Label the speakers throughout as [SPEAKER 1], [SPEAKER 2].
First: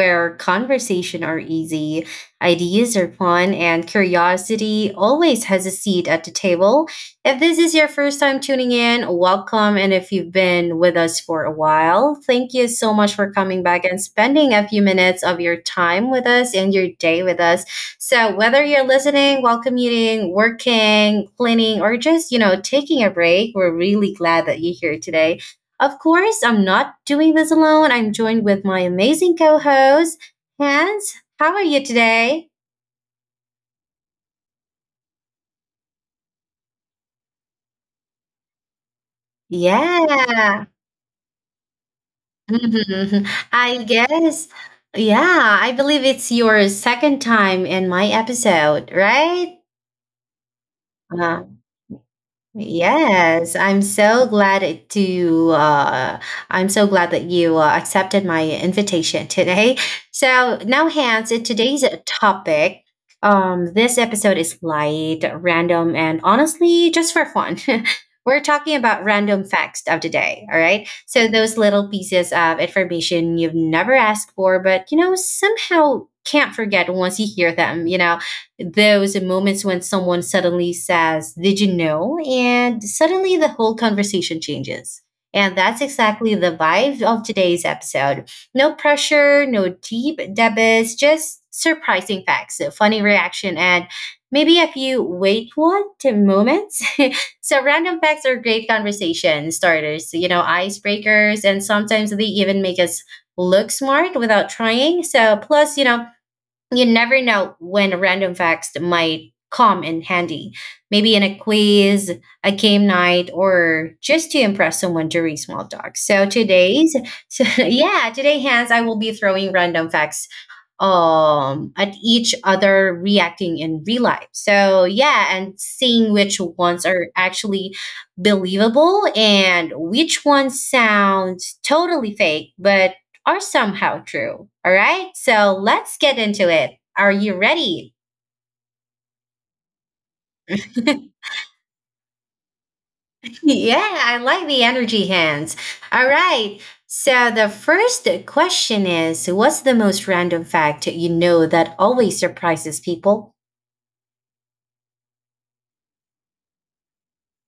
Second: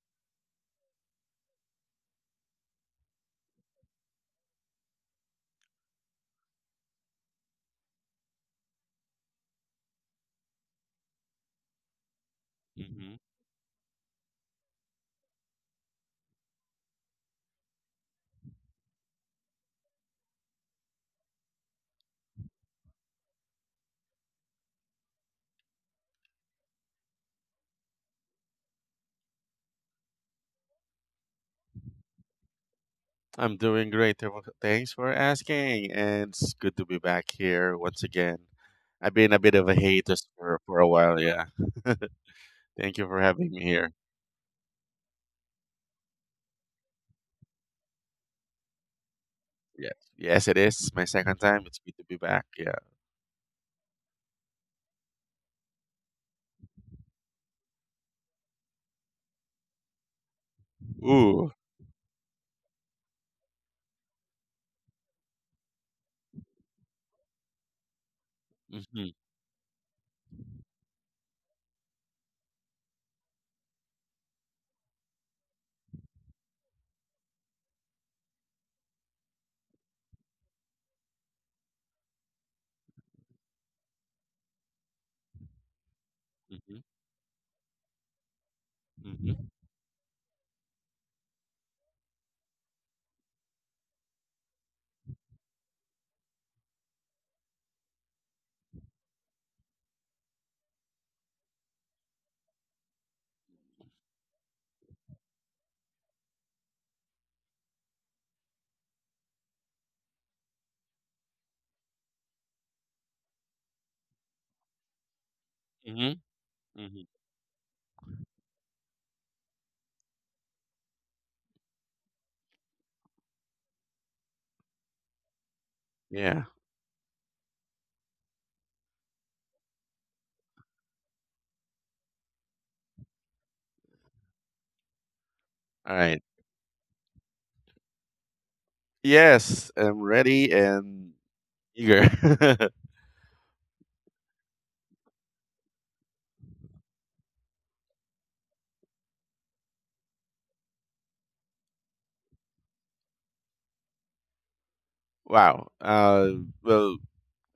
[SPEAKER 1] where conversation are easy, ideas are fun, and curiosity always has a seat at the table. If this is your first time tuning in, welcome. And if you've been with us for a while, thank you so much
[SPEAKER 2] Mm-hmm.
[SPEAKER 1] for coming back and spending a few minutes of your time with us and your day with us. So whether you're listening while commuting, working, cleaning, or just, taking a break, we're really glad that you're here today. Of course, I'm not doing this alone. I'm joined with my amazing co-host, Hans. How are you today?
[SPEAKER 2] I'm doing great. Thanks for asking. And it's good to be back here once again. I've been a bit of a hiatus for,
[SPEAKER 1] Yeah.
[SPEAKER 2] for a while, yeah. Thank you for
[SPEAKER 1] Mhm.
[SPEAKER 2] having me
[SPEAKER 1] I
[SPEAKER 2] here.
[SPEAKER 1] guess. Yeah, I believe it's your second time in my episode, right?
[SPEAKER 2] Yes, yes, it is my second
[SPEAKER 1] Uh,
[SPEAKER 2] time. It's good to be back. Yeah.
[SPEAKER 1] Yes, I'm so glad to I'm so glad that you accepted my invitation today. So now, Hans, in
[SPEAKER 2] Ooh.
[SPEAKER 1] today's topic, this episode is light, random, and honestly, just for fun. We're talking about
[SPEAKER 2] Mm-hmm.
[SPEAKER 1] random facts of the day, all right? So those little pieces of information you've never asked for, but you know somehow can't forget once you hear them. Those moments when someone suddenly says, did you know? And suddenly the whole conversation changes. And that's exactly the
[SPEAKER 2] Mm-hmm.
[SPEAKER 1] vibe of today's episode. No
[SPEAKER 2] Mm-hmm.
[SPEAKER 1] pressure, no deep debates, just surprising facts, a funny reaction, and maybe a few wait what moments. So random facts are great conversation starters, icebreakers, and sometimes they even make us look smart without trying. So plus, you never know when random facts might come in handy. Maybe in a quiz, a game night, or just to impress someone during small talk.
[SPEAKER 2] Mm-hmm. Mm-hmm.
[SPEAKER 1] So yeah, today, Hans, I will be throwing random facts at each other, reacting in real life. So yeah, and seeing which
[SPEAKER 2] Yeah.
[SPEAKER 1] ones are actually believable and which ones sound totally fake but are somehow true. All right, so
[SPEAKER 2] All
[SPEAKER 1] let's get
[SPEAKER 2] right.
[SPEAKER 1] into it. Are you ready?
[SPEAKER 2] Yes, I'm ready and eager.
[SPEAKER 1] Yeah, I like the energy, hands all right, so the first question is, what's the most random fact you know that always surprises people?
[SPEAKER 2] Wow. Well,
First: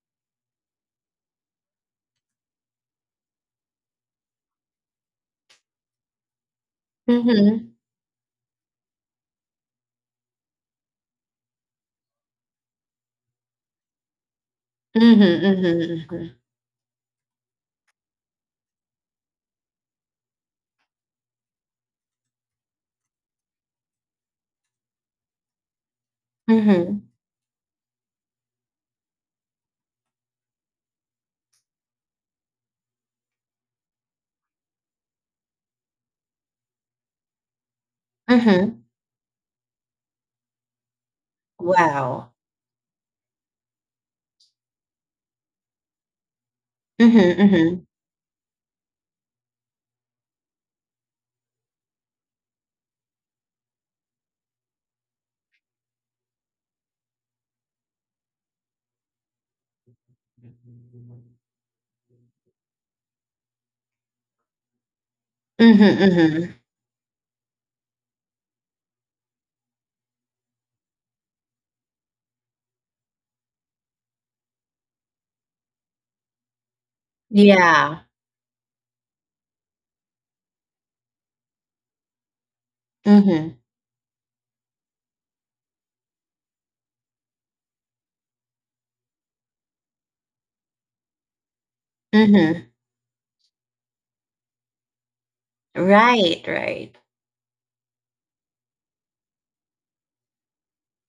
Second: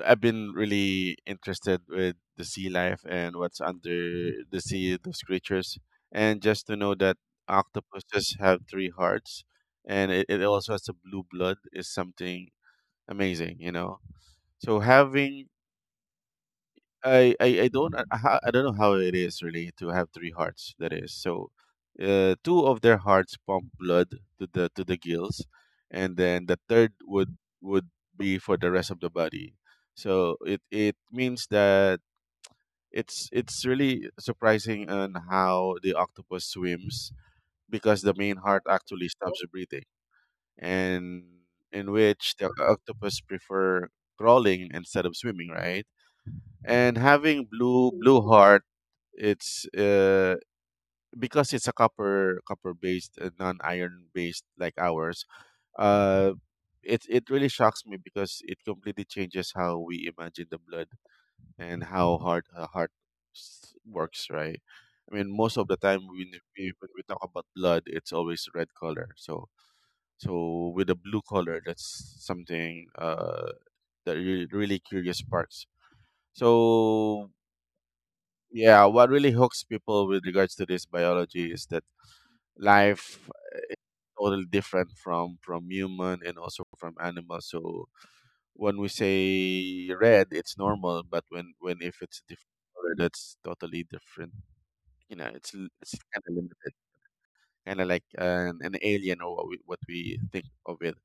[SPEAKER 2] I've been really interested with the sea life and what's under the sea, those creatures. And just to know that octopuses have three hearts and it also has a blue blood is something amazing. So
[SPEAKER 1] Mhm,
[SPEAKER 2] having
[SPEAKER 1] mhm, mhm.
[SPEAKER 2] I don't know how it is really to have three hearts. That is so. Two of their hearts pump blood to the gills, and then the third
[SPEAKER 1] Mhm.
[SPEAKER 2] would be for the rest of the body. So it means that it's really surprising on how the octopus swims, because the main heart
[SPEAKER 1] Mhm.
[SPEAKER 2] actually stops breathing, and in
[SPEAKER 1] Wow.
[SPEAKER 2] which the octopus prefer crawling instead of swimming, right? And
[SPEAKER 1] Mhm,
[SPEAKER 2] having
[SPEAKER 1] mhm.
[SPEAKER 2] blue heart, it's because it's a copper based, non iron based like ours uh it really shocks me because it completely changes how we imagine the blood and how hard a heart works, right? I mean, most of the
[SPEAKER 1] Mhm,
[SPEAKER 2] time when
[SPEAKER 1] mhm.
[SPEAKER 2] we talk about blood it's always red color, so with a blue color that's something that really, really curious sparks, so
[SPEAKER 1] Yeah.
[SPEAKER 2] yeah, what really hooks people with regards to this biology is that life
[SPEAKER 1] Mhm.
[SPEAKER 2] totally different from human and also from animals. So when we say red, it's normal, but when if it's a different
[SPEAKER 1] Mhm.
[SPEAKER 2] color, that's totally different. You know, it's it's kind of
[SPEAKER 1] Right,
[SPEAKER 2] limited,
[SPEAKER 1] right.
[SPEAKER 2] kind of like an alien, or what we think of it.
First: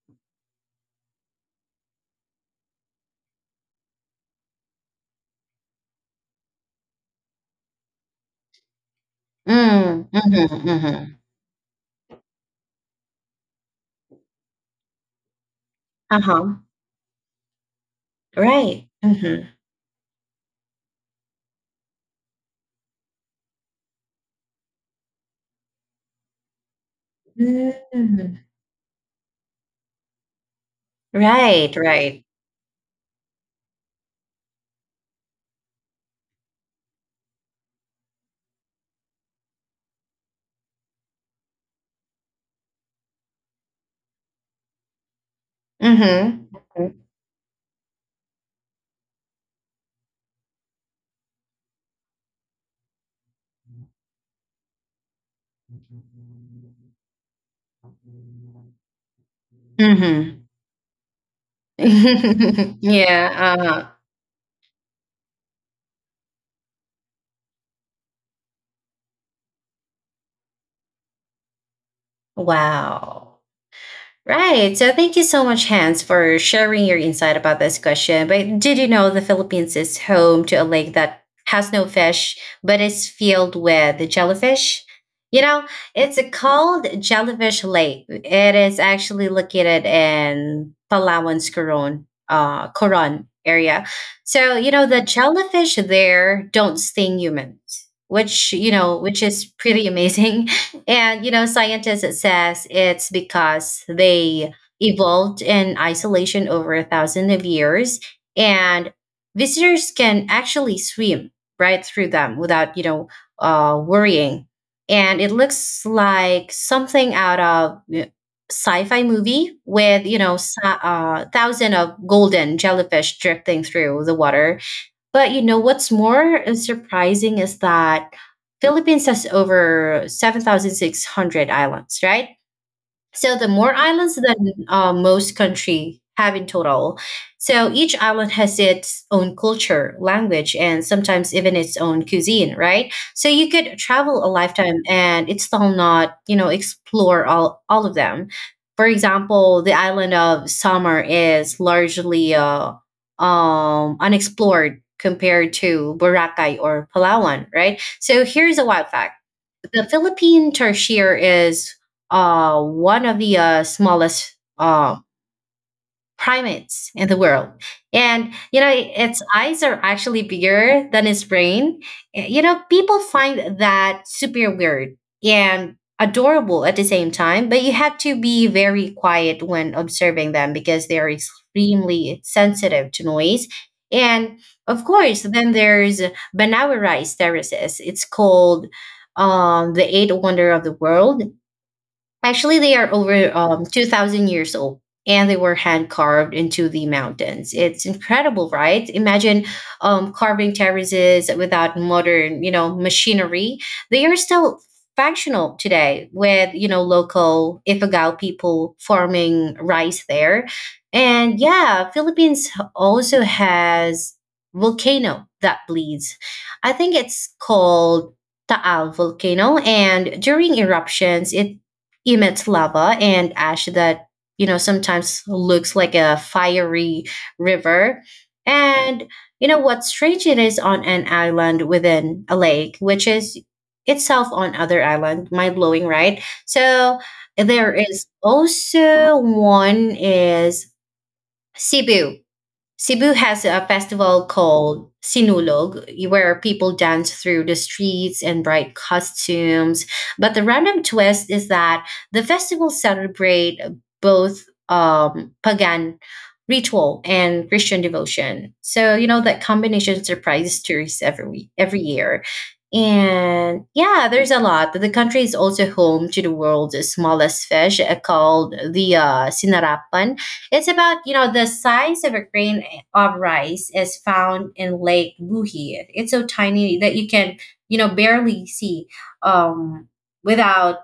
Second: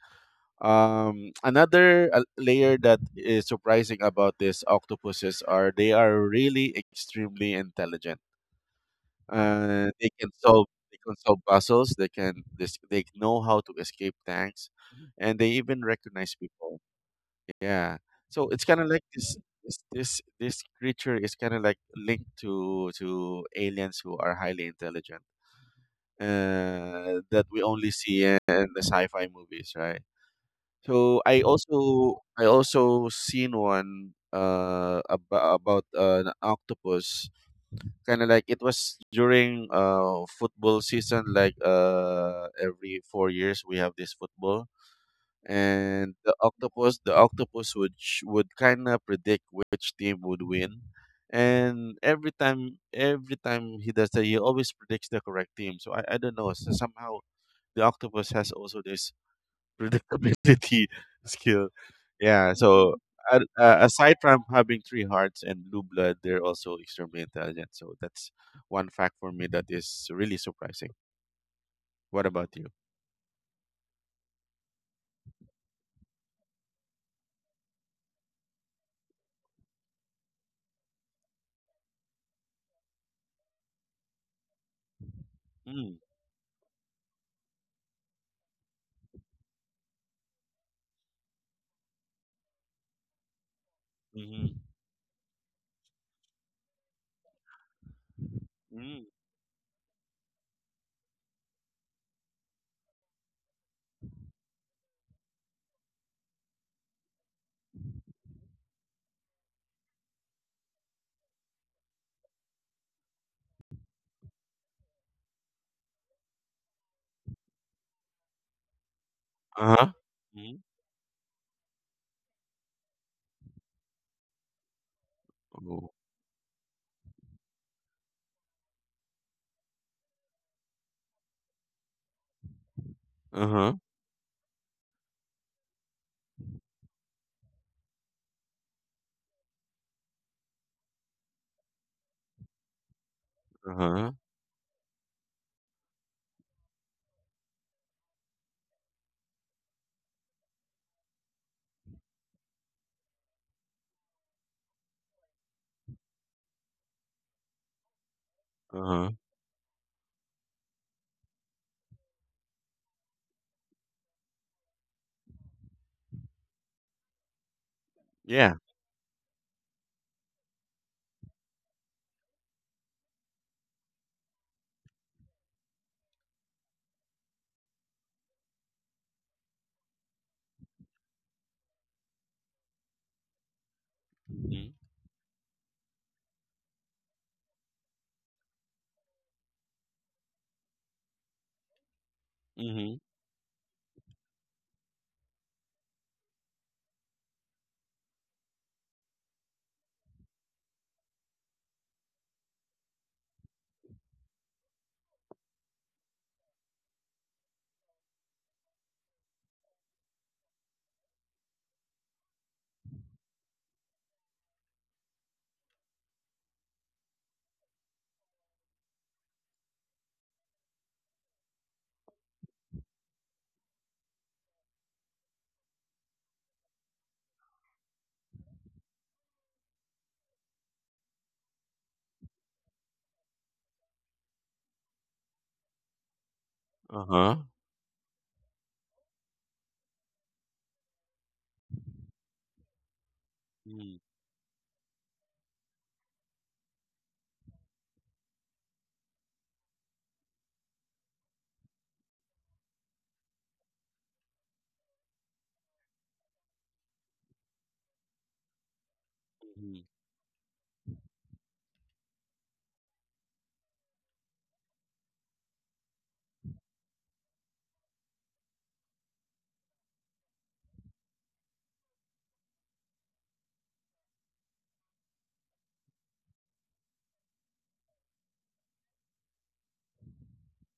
[SPEAKER 2] Another layer that is surprising about these octopuses are they are really extremely intelligent.
[SPEAKER 1] Mm.
[SPEAKER 2] They can
[SPEAKER 1] Mhm,
[SPEAKER 2] solve they can
[SPEAKER 1] mhm.
[SPEAKER 2] solve puzzles. They know how to escape tanks, and they even recognize
[SPEAKER 1] Uh-huh.
[SPEAKER 2] people. Yeah. So it's kind
[SPEAKER 1] Right.
[SPEAKER 2] of like this
[SPEAKER 1] Mhm.
[SPEAKER 2] creature is kind of like linked to aliens who are highly intelligent. That we only see
[SPEAKER 1] Mm.
[SPEAKER 2] in the sci-fi movies, right? So I
[SPEAKER 1] Right, right.
[SPEAKER 2] also seen one about an octopus, kind of like it was during football season. Like every 4 years we have this football, and the
[SPEAKER 1] Mhm.
[SPEAKER 2] octopus
[SPEAKER 1] Mhm.
[SPEAKER 2] the octopus would would kind of predict which team would win, and every time he does that he always predicts the correct team. So I don't know, so somehow the octopus has also this predictability skill. Yeah,
[SPEAKER 1] Mhm.
[SPEAKER 2] so
[SPEAKER 1] Yeah, uh-huh.
[SPEAKER 2] aside from having three hearts and blue blood, they're also extremely intelligent. So that's one fact for me that is really surprising. What about you?
[SPEAKER 1] Wow. Right. So thank you so much, Hans, for sharing your insight about this question. But did you know the Philippines is home to a lake that has no fish, but is filled with jellyfish? You know,
[SPEAKER 2] Mm,
[SPEAKER 1] it's called Jellyfish Lake. It is actually located in Palawan's Coron area.
[SPEAKER 2] mm-hmm,
[SPEAKER 1] So, the jellyfish there don't sting humans, which, you know,
[SPEAKER 2] mm,
[SPEAKER 1] which is pretty amazing. And, scientists it says it's because they evolved in isolation over 1,000 of years, and visitors can actually swim right through them without, worrying. And it looks like something out of sci-fi movie
[SPEAKER 2] uh-huh, huh,
[SPEAKER 1] with,
[SPEAKER 2] mm.
[SPEAKER 1] thousand of golden jellyfish drifting through the water. But you know what's
[SPEAKER 2] Oh,
[SPEAKER 1] more surprising is that Philippines has over 7,600 islands, right? So the more
[SPEAKER 2] uh-huh,
[SPEAKER 1] islands than most country have in total. So each island has its own culture, language, and sometimes even its own cuisine, right? So you could
[SPEAKER 2] uh-huh,
[SPEAKER 1] travel a lifetime and it's still not, explore all of them. For example, the island of Summer is largely unexplored compared to Boracay or Palawan, right? So here's a wild fact.
[SPEAKER 2] uh-huh.
[SPEAKER 1] The Philippine tarsier is one of the smallest primates in the world. And,
[SPEAKER 2] Yeah.
[SPEAKER 1] its eyes are actually bigger than its brain. People find that super weird and adorable at the same time, but you have to be very quiet when observing them because they are extremely sensitive to noise. And
[SPEAKER 2] Mm-hmm,
[SPEAKER 1] of course, then there's Banaurai terraces. It's called the Eighth wonder of the world. Actually, they are
[SPEAKER 2] mm-hmm,
[SPEAKER 1] over 2,000 years old, and they were hand carved into the mountains. It's incredible, right? Imagine carving terraces without modern, machinery. They are still functional today with, local Ifugao people farming rice there. And yeah, Philippines also has volcano that bleeds. I think it's called Taal volcano, and during eruptions it emits lava and ash that sometimes looks like a fiery river. And you know what's strange, it is on an island within a lake which is itself on other island. Mind blowing, right? So
[SPEAKER 2] uh-huh.
[SPEAKER 1] there is also one is Cebu. Cebu has a
[SPEAKER 2] Mm,
[SPEAKER 1] festival called Sinulog, where people dance through the streets in bright costumes. But the random twist is that the festival celebrate both pagan ritual and Christian devotion. So that
[SPEAKER 2] mm-hmm,
[SPEAKER 1] combination surprises tourists every year. And yeah, there's a lot. The country is also home to the world's smallest fish called the Sinarapan. It's about, the size of a grain of rice, is found in Lake Buhi. It's so tiny that you can, barely see um, without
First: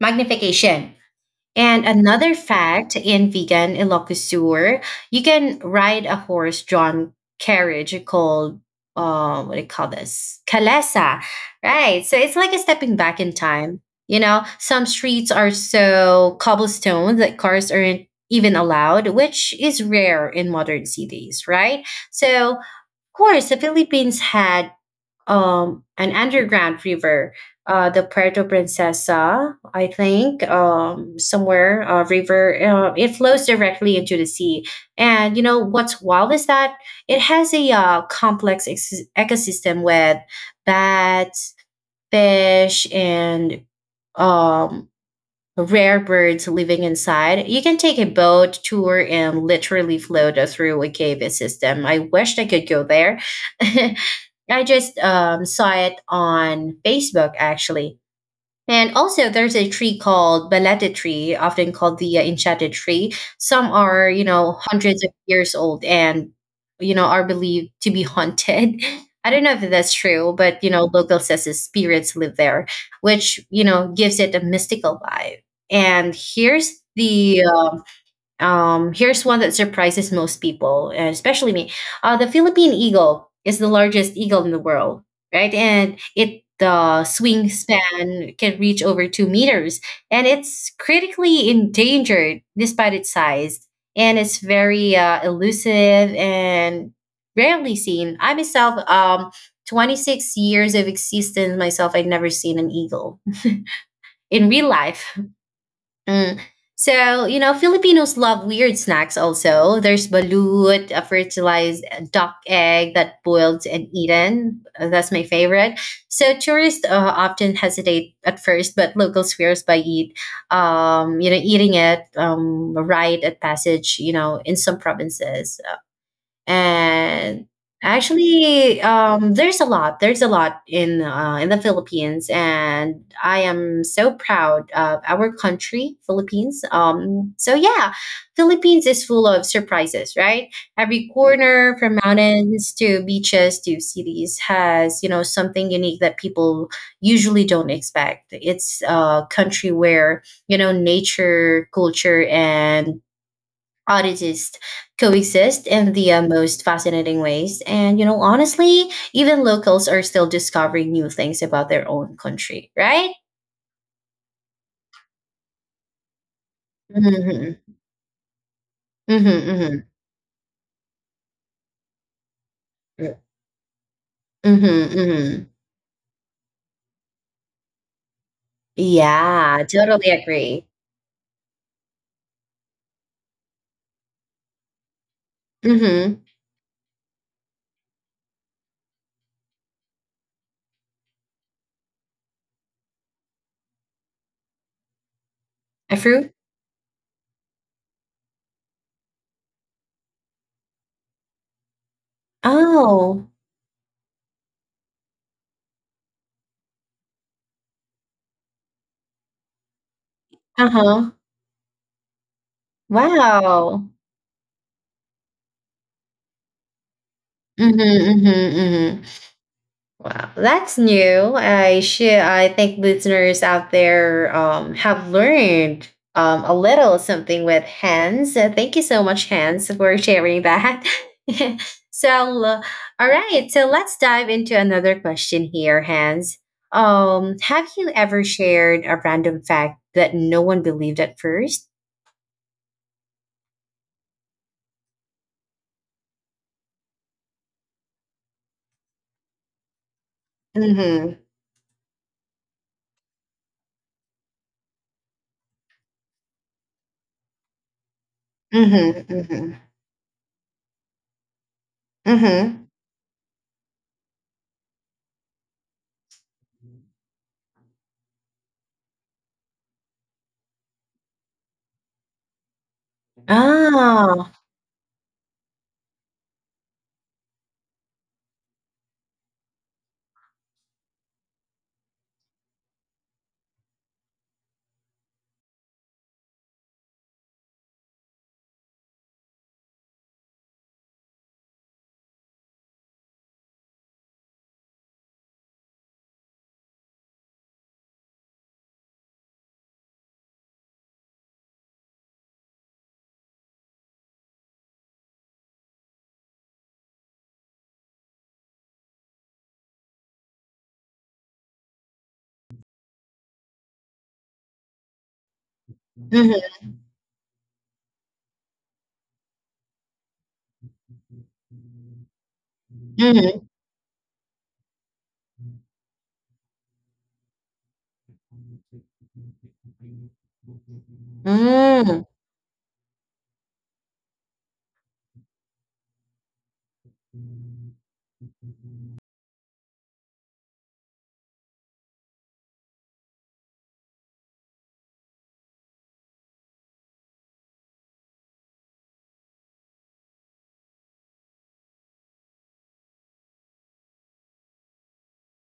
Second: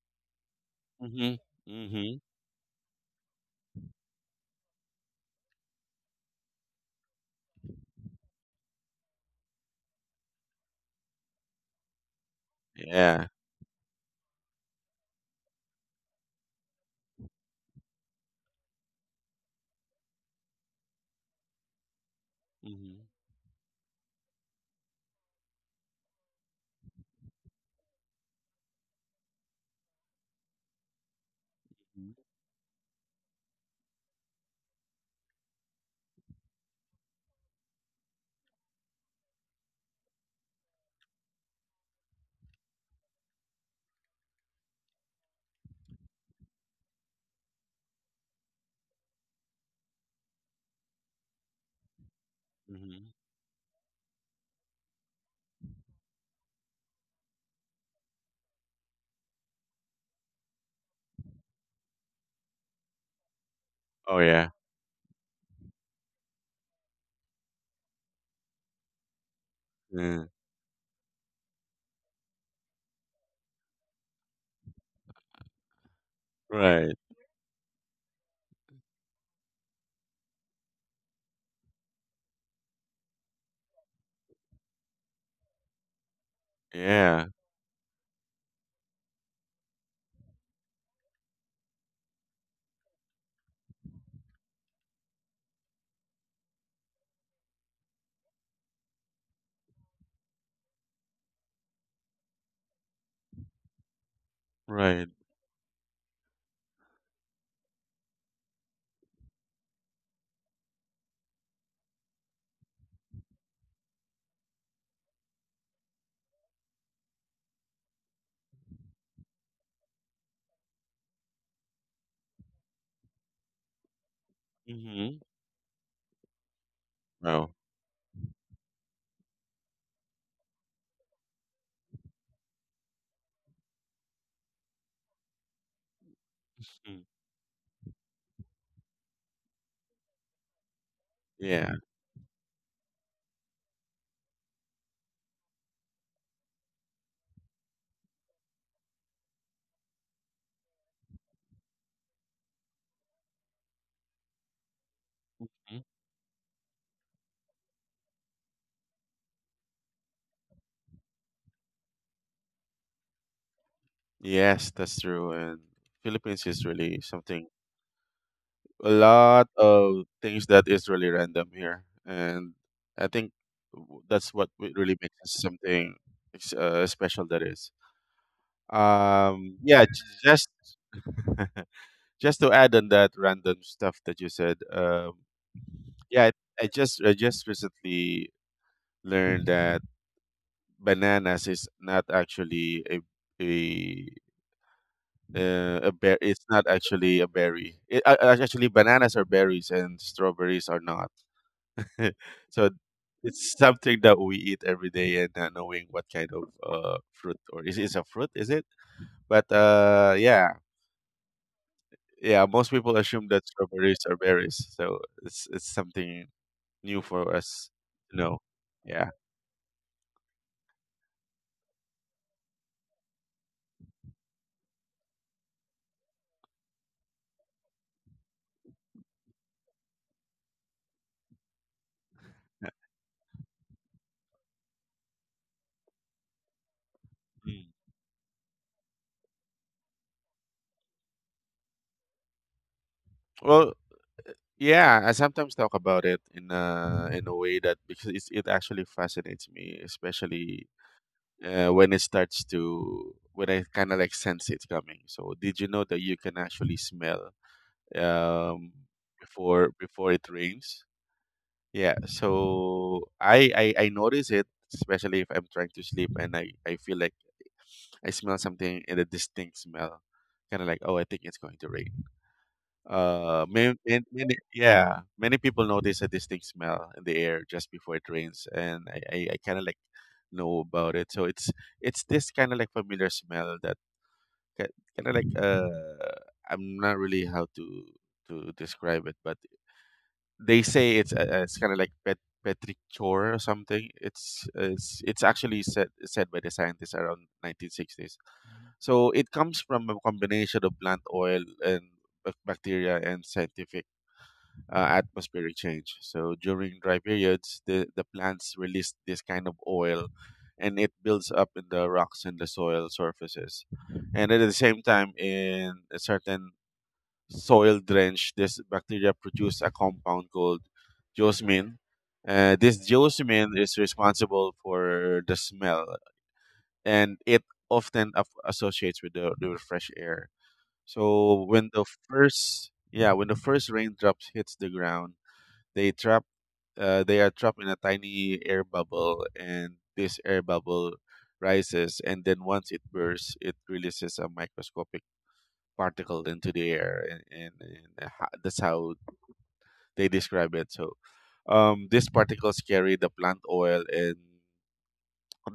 [SPEAKER 1] magnification.
[SPEAKER 2] mm-hmm,
[SPEAKER 1] And
[SPEAKER 2] mm-hmm.
[SPEAKER 1] another fact, in vegan Ilocosur, you can ride a horse-drawn carriage called what do you call this? Kalesa, right? So it's like a stepping back
[SPEAKER 2] Yeah.
[SPEAKER 1] in time. Some streets are so cobblestone that cars aren't even allowed, which is rare in modern cities, right? So, of
[SPEAKER 2] Mm-hmm,
[SPEAKER 1] course, the Philippines had an underground river, the Puerto Princesa, I think, somewhere river. It flows directly into the sea, and you know what's wild is that it has a complex ecosystem with bats, fish, and um, rare birds living inside. You can take a boat tour and literally float through a cave system. I wish I could go
[SPEAKER 2] mm-hmm.
[SPEAKER 1] there. I just saw it on Facebook actually. And also, there's a tree called Balete tree, often called the enchanted tree. Some are,
[SPEAKER 2] Oh, yeah.
[SPEAKER 1] hundreds of years old and, are believed to be haunted. I don't know if that's
[SPEAKER 2] Mm.
[SPEAKER 1] true, but, local says his spirits live there, which, gives it a mystical vibe. And
[SPEAKER 2] Right.
[SPEAKER 1] the um, here's one that surprises most people, and especially me. The Philippine eagle is the largest eagle in the world, right? And it the
[SPEAKER 2] Yeah.
[SPEAKER 1] swing span can reach over 2 meters, and it's critically endangered despite its size. And it's very elusive and rarely seen. I myself, 26 years of existence myself, I'd never seen an eagle in real
[SPEAKER 2] Right.
[SPEAKER 1] life. Mm. So, Filipinos love weird snacks also. There's balut, a fertilized duck egg that boiled and eaten. That's my favorite. So, tourists often hesitate at first, but locals swears by eating it right at passage, in some
[SPEAKER 2] Mm-hmm.
[SPEAKER 1] provinces. And
[SPEAKER 2] Well,
[SPEAKER 1] actually there's a lot, in the philippines, and I am so proud of our country philippines,
[SPEAKER 2] mm,
[SPEAKER 1] so yeah, philippines is full of surprises, right? Every
[SPEAKER 2] yeah.
[SPEAKER 1] corner, from mountains to beaches to cities, has something unique that people usually don't expect. It's a country where nature, culture, and artists coexist
[SPEAKER 2] Mhm.
[SPEAKER 1] in the most fascinating ways. And, honestly, even locals are still discovering new things about their own country, right?
[SPEAKER 2] Yes, that's true. And Philippines is really something,
[SPEAKER 1] Hmm,
[SPEAKER 2] a
[SPEAKER 1] hmm.
[SPEAKER 2] lot
[SPEAKER 1] Hmm,
[SPEAKER 2] of things that is really random here. And I think that's what
[SPEAKER 1] hmm,
[SPEAKER 2] really makes us
[SPEAKER 1] hmm.
[SPEAKER 2] something special, that is.
[SPEAKER 1] Yeah,
[SPEAKER 2] Yeah,
[SPEAKER 1] totally
[SPEAKER 2] just
[SPEAKER 1] agree.
[SPEAKER 2] just to add on that random stuff that you said.
[SPEAKER 1] Hmm.
[SPEAKER 2] Yeah, I just recently learned that bananas is not actually a a
[SPEAKER 1] A
[SPEAKER 2] bear.
[SPEAKER 1] fruit?
[SPEAKER 2] It's not actually a berry. Actually, bananas are berries and strawberries are not. So
[SPEAKER 1] Oh,
[SPEAKER 2] it's something that we eat every day and not knowing what kind of, fruit — or is it's a fruit? Is it? But yeah,
[SPEAKER 1] uh-huh.
[SPEAKER 2] yeah. Most people assume that
[SPEAKER 1] Wow.
[SPEAKER 2] strawberries are berries. So it's something new for us.
[SPEAKER 1] Hmm, hmm,
[SPEAKER 2] No.
[SPEAKER 1] hmm.
[SPEAKER 2] Yeah.
[SPEAKER 1] Wow, that's new. I should. I think listeners out there have learned a little something with Hans. Thank you so much, Hans, for sharing that. So, all right. So let's dive into another question here, Hans. Um,
[SPEAKER 2] Mm.
[SPEAKER 1] have you ever shared a random fact that no one believed at first?
[SPEAKER 2] Well, yeah, I sometimes talk about it in a way, that because it actually fascinates me, especially
[SPEAKER 1] Mm-hmm.
[SPEAKER 2] when it starts, to when I kind of like sense it's coming. So did you know that you can actually smell, um,
[SPEAKER 1] Mm-hmm. Mm-hmm.
[SPEAKER 2] before it rains? Yeah.
[SPEAKER 1] Mm-hmm.
[SPEAKER 2] So I notice it, especially if I'm trying to sleep and I feel like I smell something, in a distinct smell, kind of like, oh, I think it's going to rain. Uh, many,
[SPEAKER 1] Oh.
[SPEAKER 2] yeah, many people notice a distinct smell in the air just before it rains, and I kind of like know about it. So it's this kind of like familiar smell, that kind of like, I'm not really how to describe it, but they say it's kind of like petrichor or something. It's actually said by the scientists around 1960s. So it comes from a combination of plant oil and bacteria and scientific, atmospheric change. So during dry periods, the plants release this kind of oil and it builds up in the rocks and the soil surfaces. And at the same time, in a certain
[SPEAKER 1] Mm-hmm.
[SPEAKER 2] soil drench, this bacteria produce a compound called geosmin. This
[SPEAKER 1] Mm-hmm.
[SPEAKER 2] geosmin is responsible for the smell, and it often associates with the fresh air. So when the
[SPEAKER 1] Mm.
[SPEAKER 2] first yeah, when the first raindrops hits the ground, they trap they are trapped in a tiny air bubble, and this air bubble rises, and then once it bursts it releases a microscopic particle into the air. And that's how they describe it. So, these particles carry the plant oil and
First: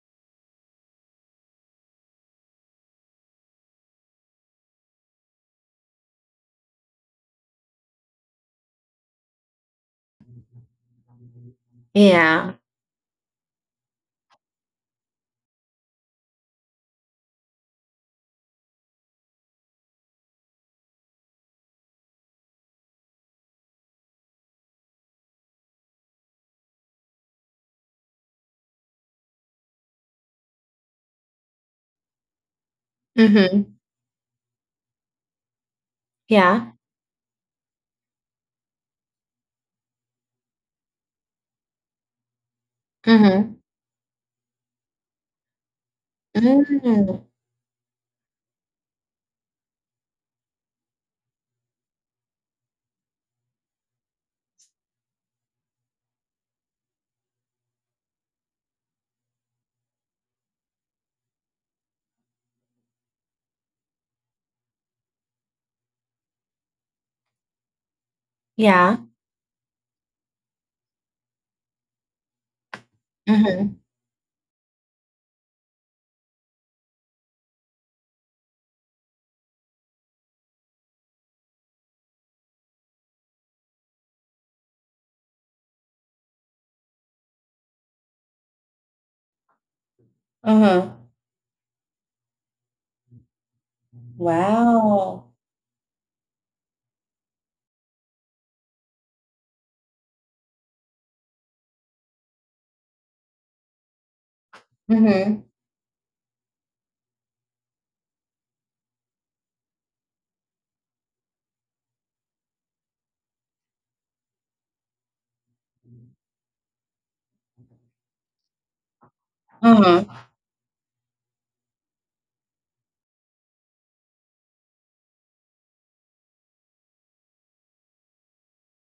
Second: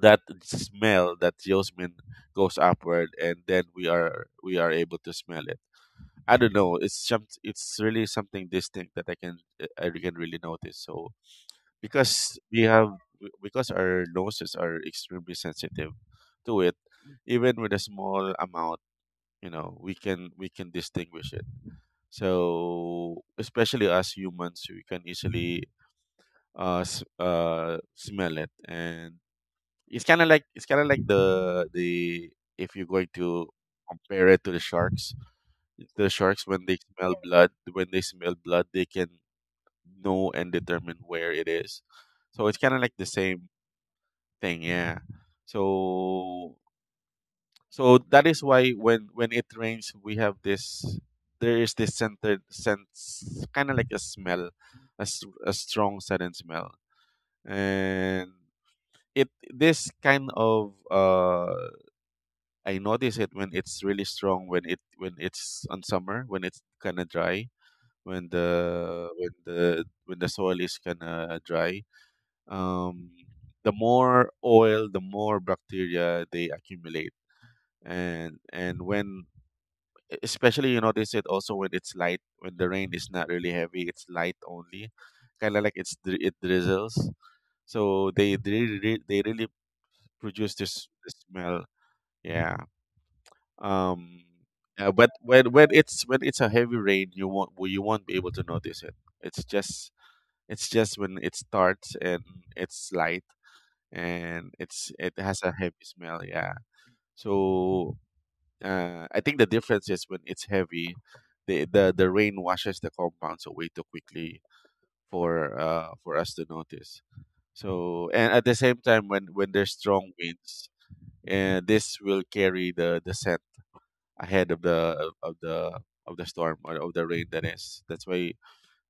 [SPEAKER 2] that smell, that jasmine, goes upward, and then we are able to smell it. I don't know, it's really something distinct that I can really notice. So, because
[SPEAKER 1] Yeah.
[SPEAKER 2] we have because our noses are extremely sensitive to it. Even with a small amount, we can distinguish it. So, especially us humans, we can easily, smell it. And it's kind of like, the if you're going to
[SPEAKER 1] Mm-hmm.
[SPEAKER 2] compare it to the sharks, when
[SPEAKER 1] Ja.
[SPEAKER 2] they smell blood, they can know and determine where it is. So it's kind of like the same
[SPEAKER 1] Mhm.
[SPEAKER 2] thing, yeah. so
[SPEAKER 1] Yeah.
[SPEAKER 2] so that is why when it rains we have this, there is this scented sense, kind of like a smell, a strong sudden smell. And it, this kind of, I notice it when it's really strong, when it's on summer, when it's kind of dry, when the
[SPEAKER 1] Ja.
[SPEAKER 2] when the when the soil is kind of dry. um the
[SPEAKER 1] Mhm.
[SPEAKER 2] more oil, the more bacteria they accumulate. And when, especially, you notice it also when it's light, when the rain is not really heavy, it's light only, kind of like it's it drizzles. So they, they really produce this,
[SPEAKER 1] Mhm.
[SPEAKER 2] this smell, yeah. Um uh, but
[SPEAKER 1] Wow.
[SPEAKER 2] when when it's a heavy rain you won't, well, you won't be able to notice it. It's just, when it starts and it's light, and it has
[SPEAKER 1] Mhm.
[SPEAKER 2] a heavy smell, yeah. So, I think the difference is when it's heavy, the rain washes the compounds away too quickly for us to notice. So, and at the same time, when there's
[SPEAKER 1] Mhm.
[SPEAKER 2] strong winds, and this will carry the scent ahead of the storm, or of the rain, that is. That's why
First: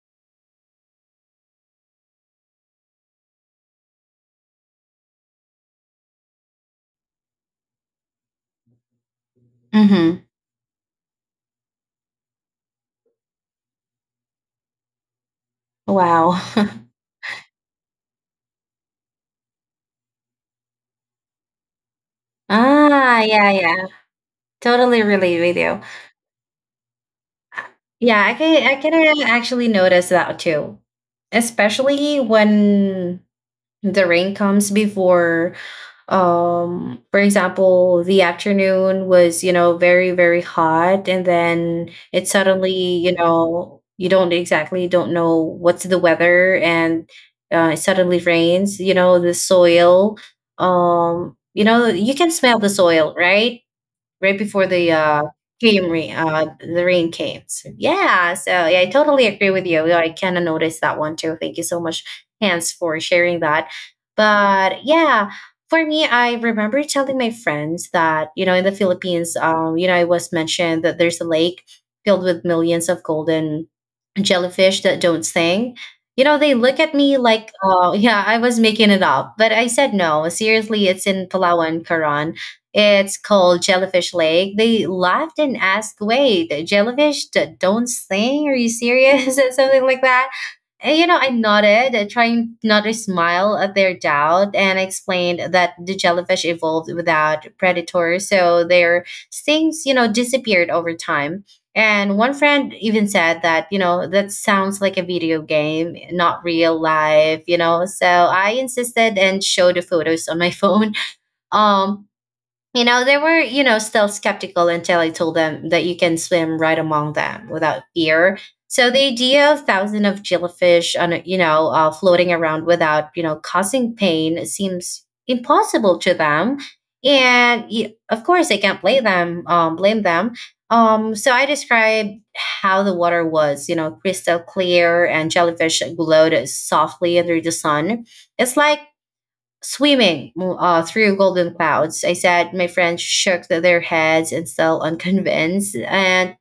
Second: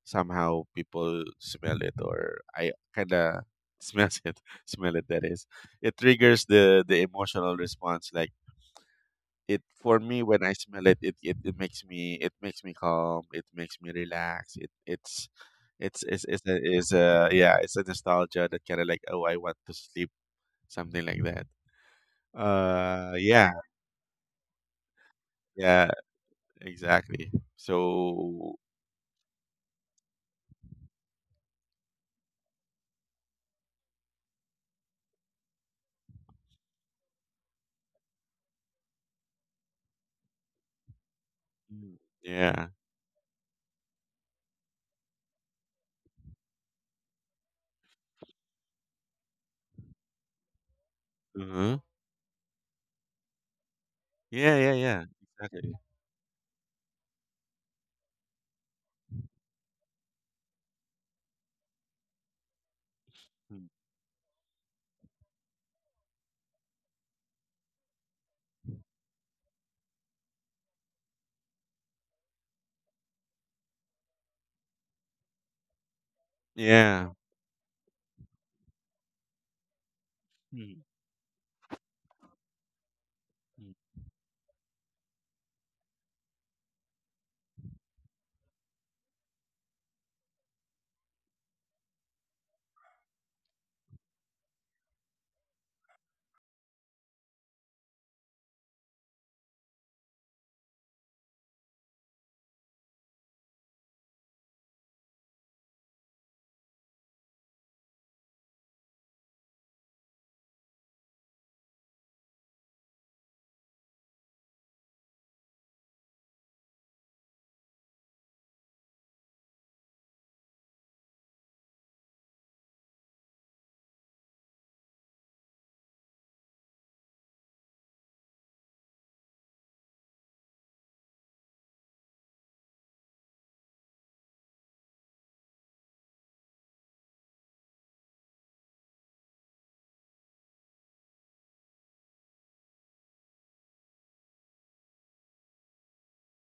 [SPEAKER 2] somehow people smell it, or I kind of smells it, smell it. That is, it triggers the emotional response. Like, it, for me,
[SPEAKER 1] Mhm.
[SPEAKER 2] when I smell it makes me, calm. It makes me relax. It it's it's it's
[SPEAKER 1] Wow.
[SPEAKER 2] it's a, it's a yeah it's a nostalgia, that kind of like, oh, I want to sleep, something like that.
[SPEAKER 1] Ah,
[SPEAKER 2] Yeah.
[SPEAKER 1] yeah, yeah. Totally relate with you.
[SPEAKER 2] Yeah, exactly.
[SPEAKER 1] Yeah,
[SPEAKER 2] So,
[SPEAKER 1] I can a actually notice that too, especially when the rain comes before. For example, the afternoon was very very hot, and then
[SPEAKER 2] mm,
[SPEAKER 1] it
[SPEAKER 2] yeah,
[SPEAKER 1] suddenly, you don't exactly don't know what's the weather, and it suddenly rains. The soil,
[SPEAKER 2] uh-huh.
[SPEAKER 1] you can smell the soil right right
[SPEAKER 2] Yeah,
[SPEAKER 1] before
[SPEAKER 2] yeah, yeah, exactly.
[SPEAKER 1] the rain came. So yeah, I totally agree with you. I kind of noticed that one too. Thank you so much, Hans, for sharing
[SPEAKER 2] Mm,
[SPEAKER 1] that. But yeah, for me, I remember telling my friends that, in the philippines, it was mentioned that there's a lake filled with millions of golden jellyfish that don't sing. They look at
[SPEAKER 2] yeah.
[SPEAKER 1] me like, oh yeah, I was making it up, but I said, no,
[SPEAKER 2] Mm,
[SPEAKER 1] seriously, it's in palawan karan. It's called
[SPEAKER 2] mm,
[SPEAKER 1] Jellyfish Lake. They laughed and asked, "Wait, the jellyfish that don't sing? Are you serious?" And something like that. And, I nodded, trying not to smile at their doubt, and I explained that the jellyfish evolved without predators, so their stings, disappeared over time. And one friend even said that, that sounds like a video game, not real life. So I insisted and showed the photos on my phone. Um, they were, still skeptical until I told them that you can swim right among them without fear. So the idea of thousands of jellyfish on, floating around without, causing pain seems impossible to them. And of course, I can't blame them. Blame them. So I described how the water was, crystal clear, and jellyfish glowed softly under the sun. It's like swimming through golden clouds, I said. My friends shook their heads and still unconvinced. And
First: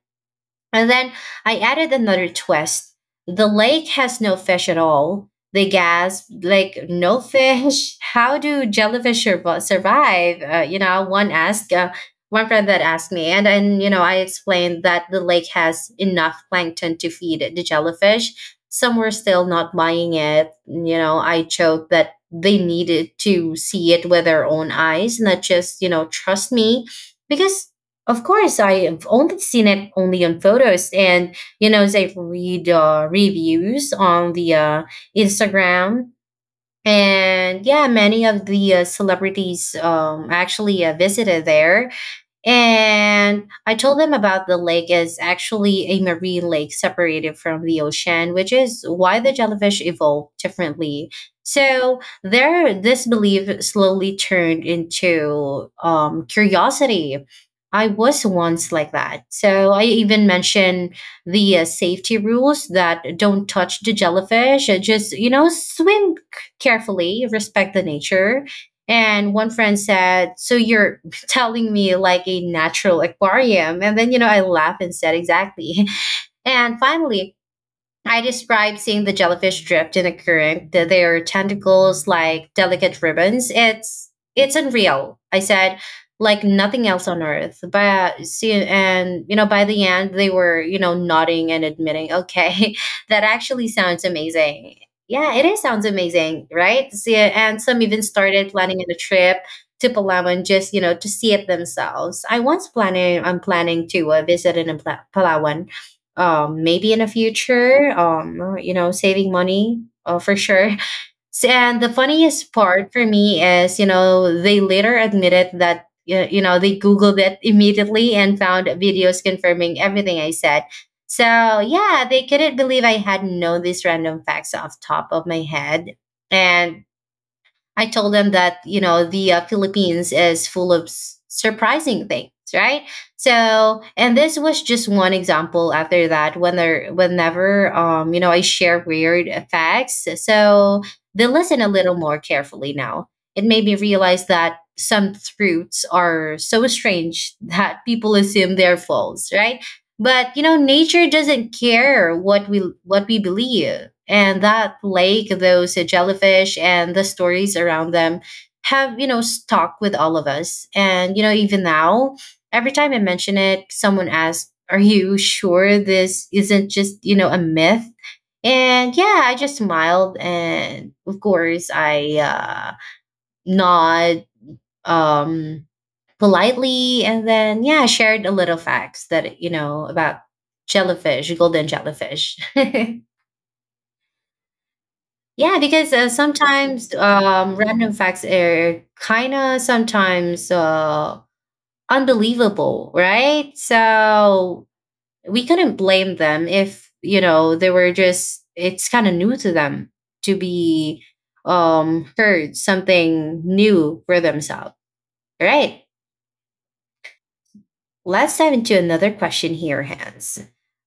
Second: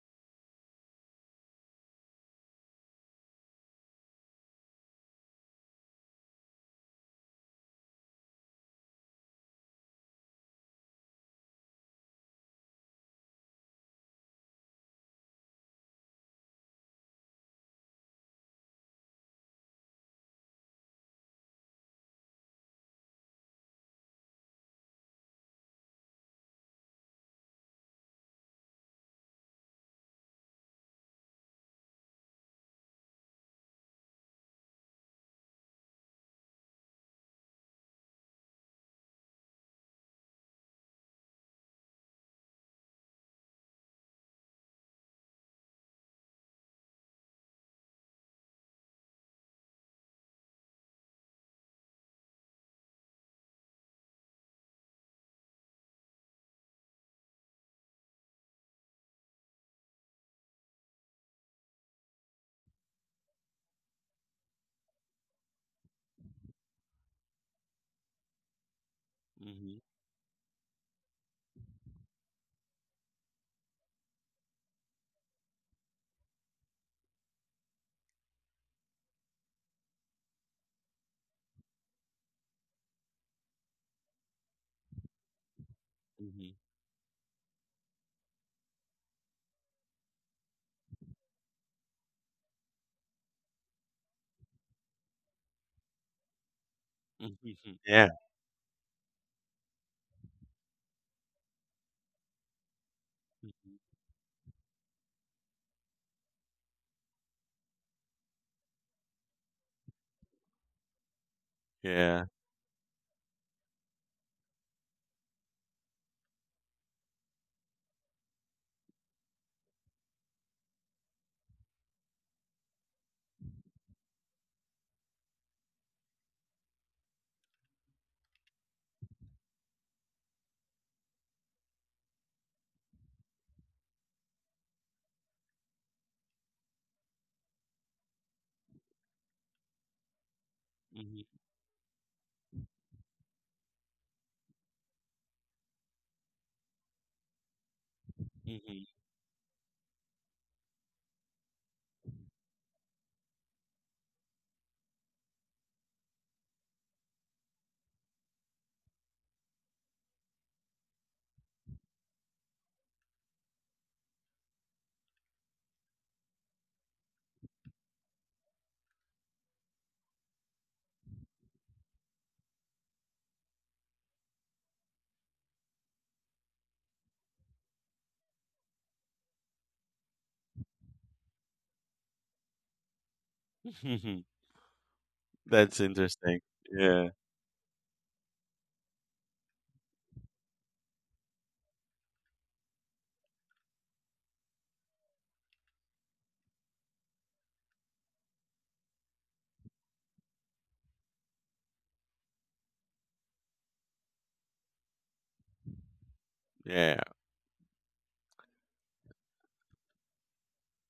[SPEAKER 1] and then I added another twist. The lake has no fish at all. They gasped, like, "No fish? How do jellyfish survive?" One asked, one friend that asked me. And then, I explained that the lake has enough plankton to feed the jellyfish. Some were still not buying it. I joked that they needed to see it with their own eyes, not just, trust me. Because of course, I've only seen it only on photos, and you know, they read reviews on the Instagram, and yeah, many of the celebrities actually visited there, and I told them about the lake is actually a marine lake separated from the ocean, which is why the jellyfish evolved differently. So their this belief slowly turned into curiosity. I was once like that. So I even mentioned the safety rules that don't touch the jellyfish. Just, swim carefully, respect the nature. And one
[SPEAKER 2] mhm,
[SPEAKER 1] friend said, "So you're telling me like a natural aquarium." And then, I laugh and said, "Exactly." And finally, I describe seeing the jellyfish drift in a current, their tentacles like delicate ribbons. It's unreal, I said, like
[SPEAKER 2] mhm,
[SPEAKER 1] nothing else on earth. But see, and you know, by the end, they were you know nodding and admitting, "Okay, that actually sounds amazing." Yeah, it is sounds amazing, right? See, and
[SPEAKER 2] mhm.
[SPEAKER 1] some even
[SPEAKER 2] Yeah.
[SPEAKER 1] started planning on a trip to Palawan just you know to see it themselves. I once planning I'm
[SPEAKER 2] Mhm.
[SPEAKER 1] planning to visit in Palawan maybe in the future, saving money for sure. And the
[SPEAKER 2] Yeah.
[SPEAKER 1] funniest part for me is, they later admitted that, they Googled it immediately and found videos confirming everything I said. So, yeah, they couldn't believe I had known these random facts off top of my head. And I told them that you know the Philippines is full of surprising things, right? So, and this was just one example. After that, whenever I share weird facts, so
[SPEAKER 2] Mhm,
[SPEAKER 1] they listen a little more carefully now. It made me realize that some truths are so strange that people assume they're false, right? But you know nature doesn't care what we believe, and that lake, those jellyfish and the stories around them have you know stuck with all of us, and you know, even now every time I mention it, someone asks, "Are you sure this isn't just, you know, a myth?" And yeah, I just smiled and of course I nod, um politely, and then yeah shared a little facts that you know about jellyfish, golden jellyfish. Yeah,
[SPEAKER 2] mhm. That's
[SPEAKER 1] because
[SPEAKER 2] interesting.
[SPEAKER 1] sometimes
[SPEAKER 2] Yeah.
[SPEAKER 1] random facts are kind of sometimes unbelievable, right? So we couldn't blame them if you know they were just it's kind of new to them to be heard something new for themselves, right?
[SPEAKER 2] Yeah.
[SPEAKER 1] Let's dive into another question here, Hans.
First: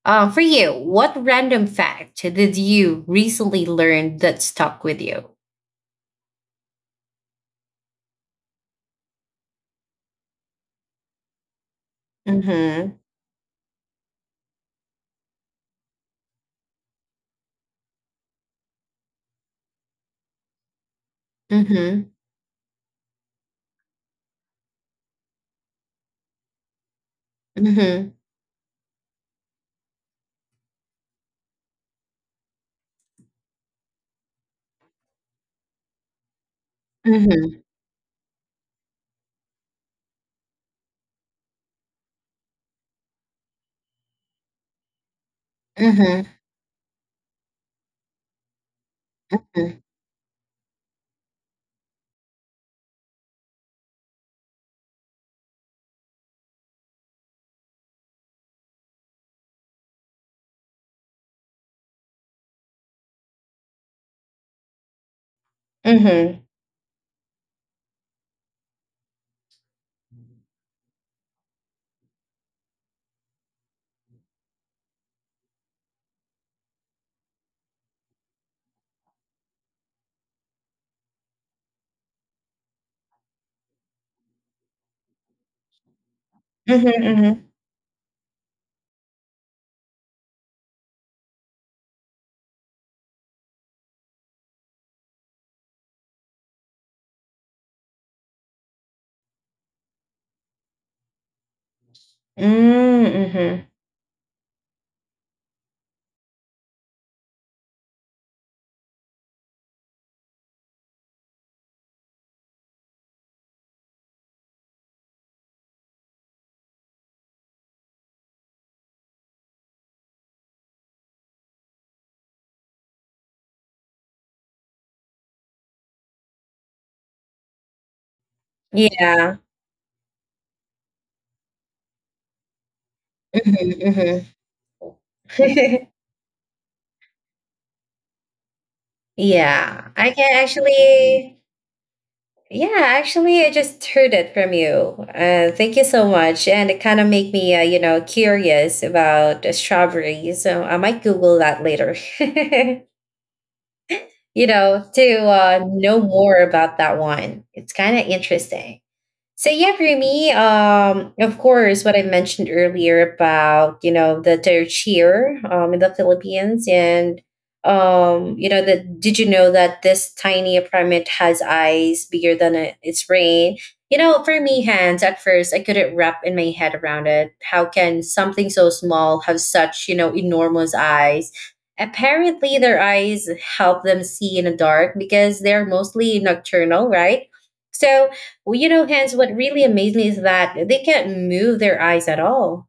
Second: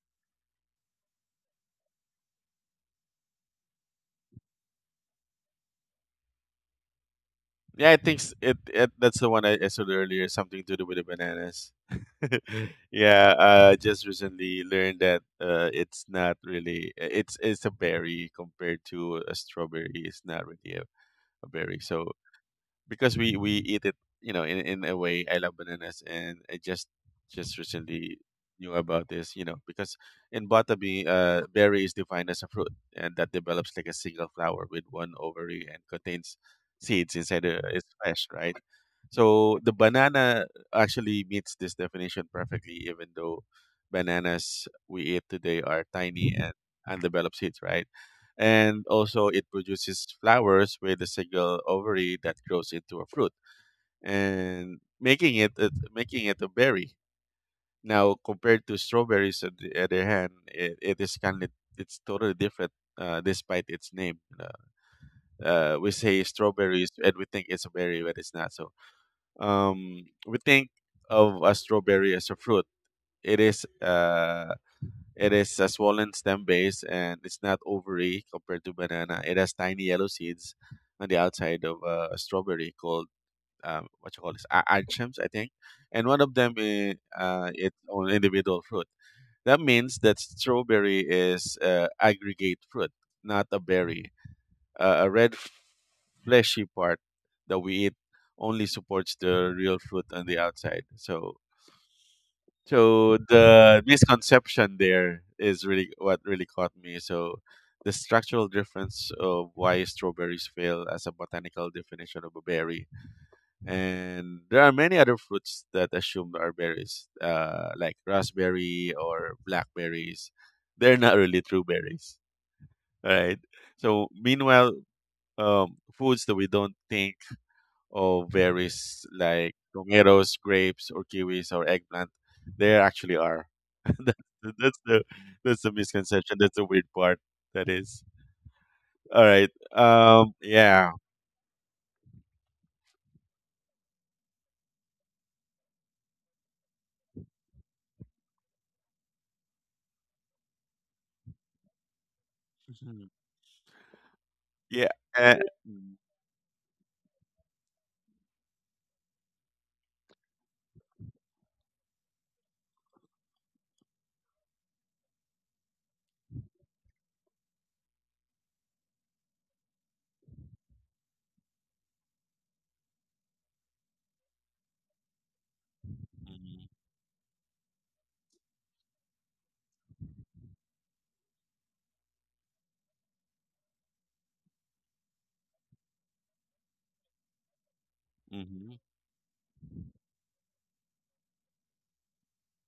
[SPEAKER 1] For you, what random fact did you recently learn that stuck with you?
[SPEAKER 2] Yeah, I think it, it that's the one I said earlier, something to do with the bananas.
[SPEAKER 1] Mm-hmm.
[SPEAKER 2] Yeah, just recently learned that, it's not really it's a berry compared to a strawberry. It's not really a berry. So
[SPEAKER 1] Mm-hmm.
[SPEAKER 2] because we eat it you know, in a way, I love bananas and I just
[SPEAKER 1] Mm-hmm.
[SPEAKER 2] recently knew about this, you know, because in botany, berry is defined as a fruit and that develops like a single flower with one ovary and contains seeds inside
[SPEAKER 1] Mm-hmm.
[SPEAKER 2] its flesh, right? So the banana actually meets this definition perfectly, even though bananas we eat today are
[SPEAKER 1] Mm-hmm.
[SPEAKER 2] tiny and undeveloped seeds, right? And also it produces flowers with a single ovary that grows into a fruit, and making it a berry. Now, compared to strawberries, on the other hand, it is kind of, it's totally different. Despite its name, we say
[SPEAKER 1] Mm-hmm.
[SPEAKER 2] strawberries and we think it's a berry, but it's not. So we think of a strawberry as a fruit. it is uh, it is a swollen stem base and it's not ovary compared to banana. It has tiny yellow seeds on the outside of a strawberry called, what you call this, anchems, I think. And one of them is
[SPEAKER 1] Mm-hmm.
[SPEAKER 2] its own individual fruit. That means that strawberry is aggregate fruit, not a berry. A red fleshy part that we eat only supports the real fruit on the outside. So so
[SPEAKER 1] Mm-hmm.
[SPEAKER 2] the misconception there is really what really caught me. So the structural difference of why strawberries fail as a botanical definition of a berry. And there are many other fruits that assume are berries, like raspberry or blackberries. They're not really true berries, right? So meanwhile, foods that we don't think of berries,
[SPEAKER 1] Yeah.
[SPEAKER 2] like tomatoes, grapes, or kiwis or eggplant. There actually are. that's,
[SPEAKER 1] Mm-hmm.
[SPEAKER 2] the- that's the that's the
[SPEAKER 1] Mm-hmm.
[SPEAKER 2] misconception. That's the weird part. That is all right.
[SPEAKER 1] Yeah. I can
[SPEAKER 2] Yeah.
[SPEAKER 1] actually. Yeah, actually, I just heard it from you. Thank you so much, and it kind of made me, curious about strawberries. So I might Google that later.
[SPEAKER 2] Mhm.
[SPEAKER 1] You
[SPEAKER 2] Yeah.
[SPEAKER 1] know, to
[SPEAKER 2] Uh, mm,
[SPEAKER 1] know more about that one. It's kind of interesting. So yeah, for me, of course, what I mentioned earlier about you know the their in the Philippines, and you know, that did you know that this tiny apartment has eyes bigger than a, its brain? You know, for me, hands at first I couldn't wrap in my
[SPEAKER 2] mhm,
[SPEAKER 1] head around it. How can something so small have such you know enormous eyes? Apparently, their eyes help them see in the dark because they're mostly nocturnal, right? So well, you
[SPEAKER 2] mhm.
[SPEAKER 1] know, hence what really amazed me is that they can't move their eyes at all.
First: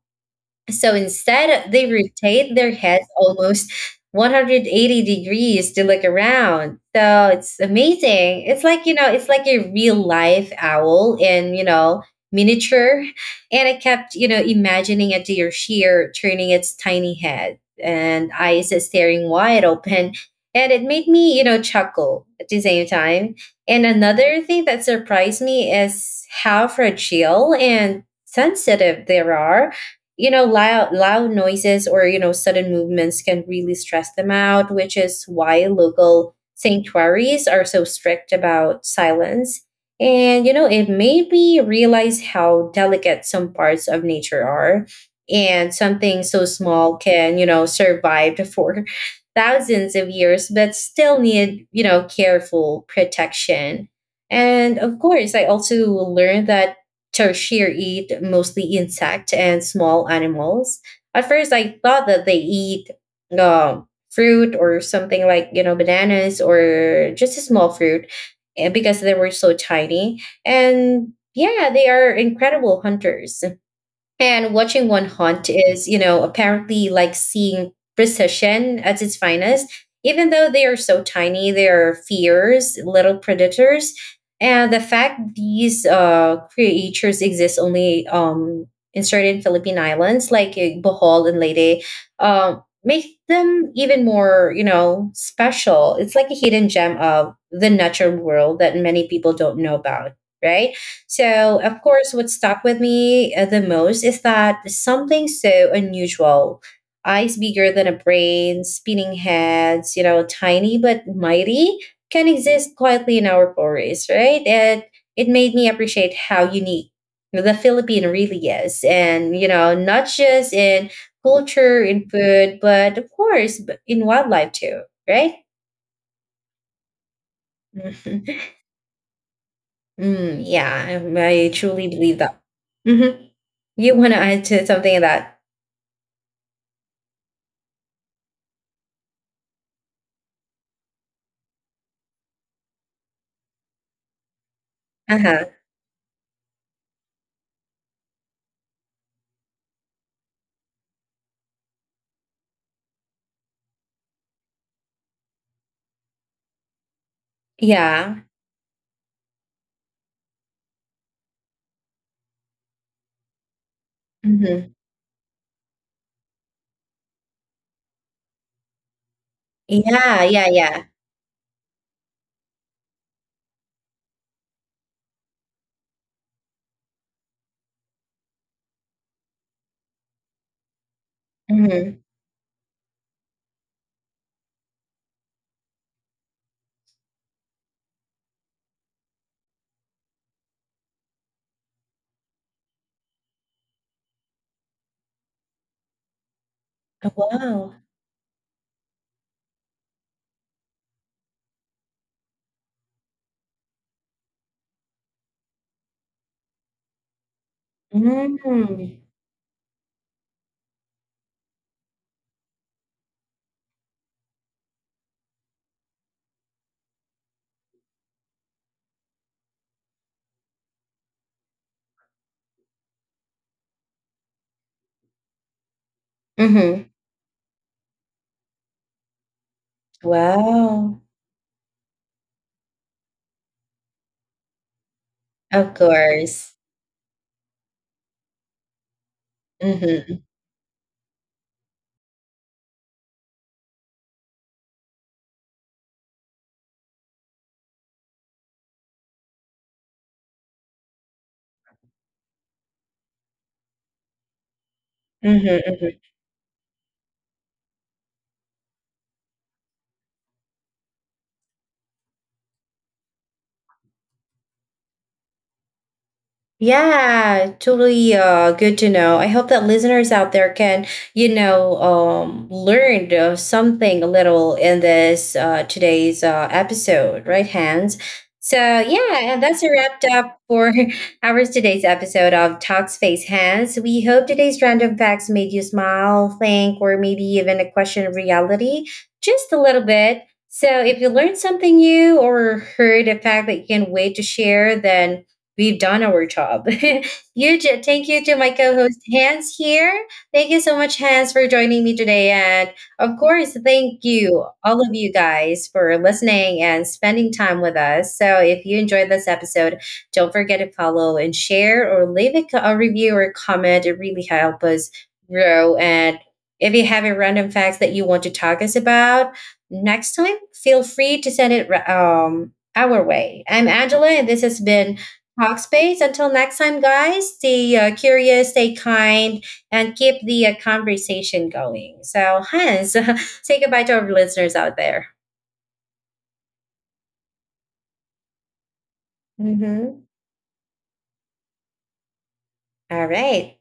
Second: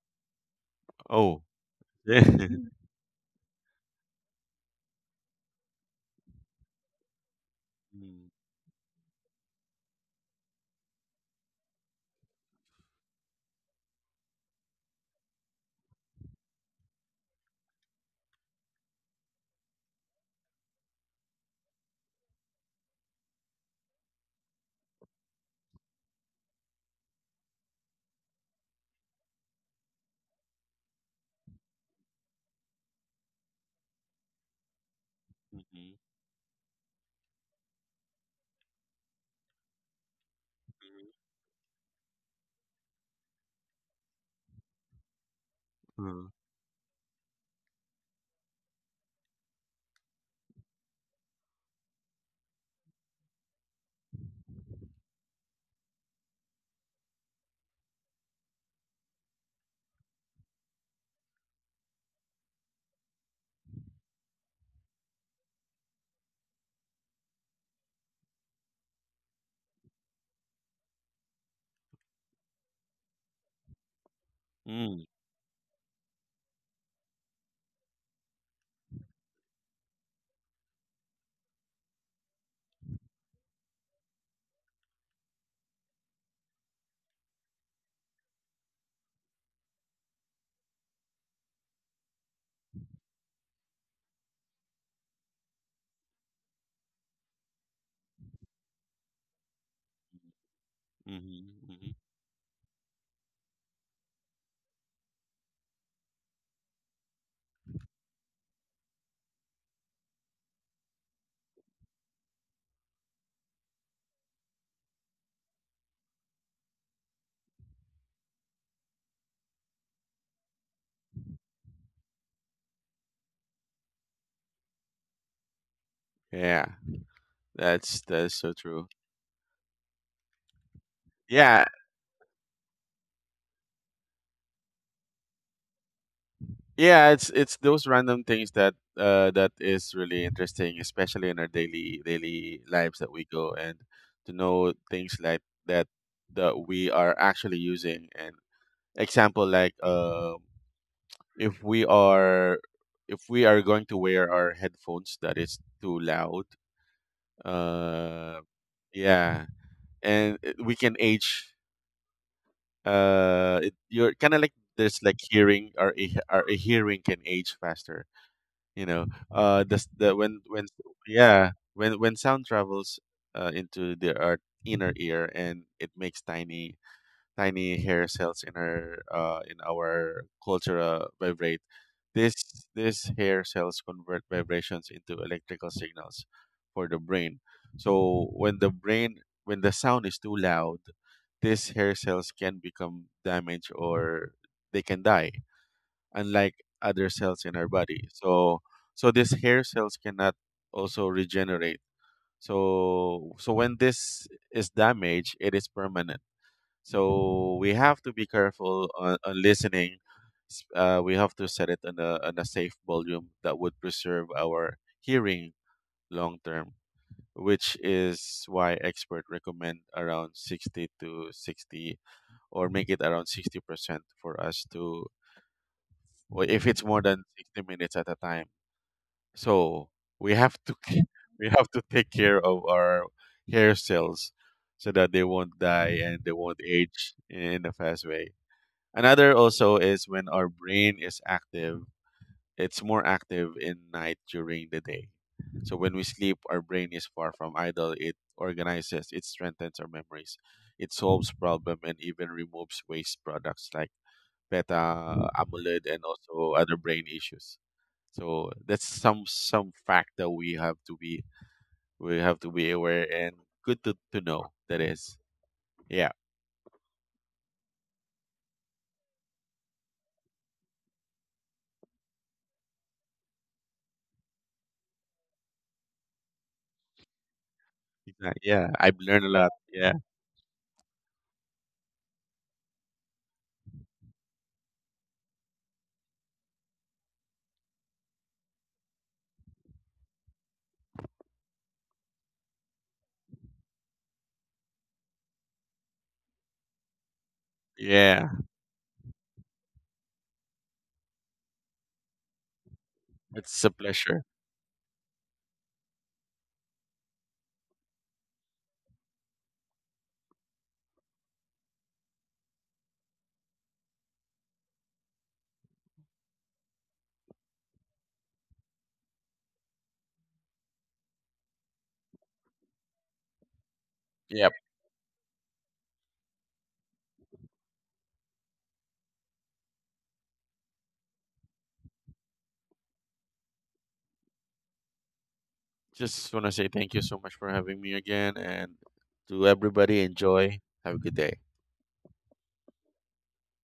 [SPEAKER 1] So
[SPEAKER 2] Oh,
[SPEAKER 1] instead, they
[SPEAKER 2] yeah.
[SPEAKER 1] rotate their heads almost 180 degrees to look around. So it's
[SPEAKER 2] Mm,
[SPEAKER 1] amazing. It's like, you know, it's like a real life owl in, you know, miniature. And I kept, you know, imagining a deer sheer turning its tiny head and eyes staring wide open. And it made me, you know, chuckle at the same time. And another thing that surprised me is how fragile and sensitive they are, you know, loud noises or you know sudden movements can really stress them out, which is why
[SPEAKER 2] mhm,
[SPEAKER 1] local sanctuaries are so strict about silence. And you know, it
[SPEAKER 2] mhm.
[SPEAKER 1] made me realize how delicate some parts of nature are, and something
[SPEAKER 2] Uh,
[SPEAKER 1] so small can you know survive for thousands of years but still need you know careful protection. And of course, I also learned that tertiary eat mostly insect and small animals. At first, I thought that they eat fruit or something like you know bananas or just a small fruit, eh, because they were so tiny. And yeah, they are incredible hunters. And watching
[SPEAKER 2] mm,
[SPEAKER 1] one haunt is, you know, apparently like seeing precision at its finest. Even though they are so tiny, they are fierce little predators. And the fact these creatures exist only in certain Philippine islands, like Bohol and Leyte, uh, make them even more, you know, special. It's like a hidden gem of the natural world that many people don't know about, right?
[SPEAKER 2] mhm,
[SPEAKER 1] So, of
[SPEAKER 2] mhm.
[SPEAKER 1] course, what stuck with me the most is that something so unusual, eyes bigger than a brain, spinning heads, you know, tiny but mighty, can exist quietly in our forests, right? And it made me appreciate how unique the Philippine really is. And, you know, not just in culture, in food, but of course, in wildlife too, right?
[SPEAKER 2] Yeah, that's so true.
[SPEAKER 1] Mm, yeah, I
[SPEAKER 2] Yeah.
[SPEAKER 1] truly believe that. Mhm. You want to add to something that,
[SPEAKER 2] Yeah, it's those random things that that is really interesting, especially in our daily daily lives that we go and to know things like
[SPEAKER 1] uh-huh.
[SPEAKER 2] that that we are actually using. And example, like if we are, if we are going to wear our headphones that is too loud,
[SPEAKER 1] Yeah.
[SPEAKER 2] uh yeah, and we can age. You're kind of like
[SPEAKER 1] Mm-hmm.
[SPEAKER 2] there's like hearing our hearing can age faster, you know. The, s- the
[SPEAKER 1] Yeah, yeah,
[SPEAKER 2] when
[SPEAKER 1] yeah.
[SPEAKER 2] Yeah, when sound travels into the our inner ear and it makes tiny hair cells in our culture vibrate.
[SPEAKER 1] Mm-hmm.
[SPEAKER 2] This These hair cells convert vibrations into electrical signals for the brain. So when the sound is too loud, these hair cells can become damaged, or they can die, unlike other cells in our
[SPEAKER 1] Wow.
[SPEAKER 2] body. So so these hair cells cannot also regenerate. So so when this is damaged, it is permanent. So we have to be careful
[SPEAKER 1] Mm-hmm.
[SPEAKER 2] on listening. We have to set it on a safe volume that would preserve our hearing long term, which is why expert recommend around 60, or make it around 60%, for us to, well, if it's
[SPEAKER 1] Mm-hmm.
[SPEAKER 2] more than 60 minutes at a time. So we have to,
[SPEAKER 1] Wow.
[SPEAKER 2] we have to take care of our hair cells so that they won't
[SPEAKER 1] Of
[SPEAKER 2] die and they won't
[SPEAKER 1] course.
[SPEAKER 2] age in a fast way. Another also is when
[SPEAKER 1] Mm-hmm.
[SPEAKER 2] our brain is active, it's more active in night during the day. So when we sleep, our brain is far from idle. It organizes, it strengthens our memories, it solves problem, and even removes waste products like beta
[SPEAKER 1] Mm-hmm.
[SPEAKER 2] amyloid and
[SPEAKER 1] Mm-hmm.
[SPEAKER 2] also other brain issues. So that's some fact that we have to be, we have to be aware and good to know that is. Yeah.
[SPEAKER 1] Yeah, totally good to know. I hope that listeners out there can, you know, learn something a little in this today's episode, right, Hans?
[SPEAKER 2] Exactly.
[SPEAKER 1] So,
[SPEAKER 2] Yeah. I've learned
[SPEAKER 1] yeah,
[SPEAKER 2] a
[SPEAKER 1] and
[SPEAKER 2] lot.
[SPEAKER 1] that's a
[SPEAKER 2] Yeah.
[SPEAKER 1] wrapped up for our today's episode of Talks Face Hands. We hope today's random facts made you smile, think, or maybe even a question of reality just a little bit. So, if you learned something new or heard a fact that you can wait to share, then we've done our job. Huge thank
[SPEAKER 2] Yeah.
[SPEAKER 1] you to my co host Hans here. Thank you so much, Hans, for joining me today. And of
[SPEAKER 2] It's
[SPEAKER 1] course,
[SPEAKER 2] a
[SPEAKER 1] thank
[SPEAKER 2] pleasure.
[SPEAKER 1] you, all of you guys, for listening and spending time with us. So if you enjoyed this episode, don't forget to follow and share or leave a, a review or comment. It really helps us grow. And if you have a random facts that you want to talk us about next time, feel free to send it our way. I'm Angela, and this
[SPEAKER 2] Yep.
[SPEAKER 1] has been Talk Space. Until next time, guys, stay curious, stay kind, and keep the conversation going. So, Hans, say goodbye to our listeners out there.
[SPEAKER 2] Just wanna say thank you so much for having me again, and to everybody
[SPEAKER 1] Mhm.
[SPEAKER 2] enjoy. Have a good day.
[SPEAKER 1] All right.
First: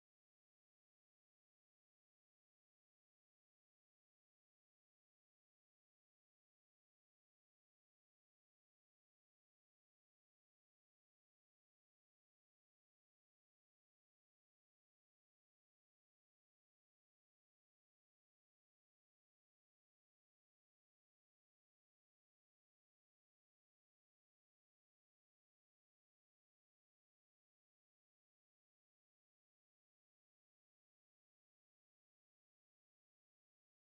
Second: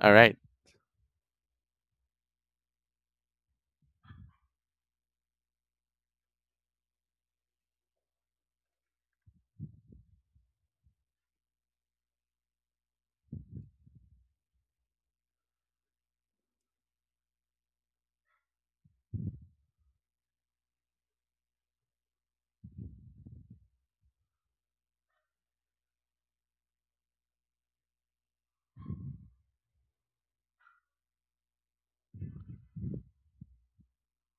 [SPEAKER 2] All right.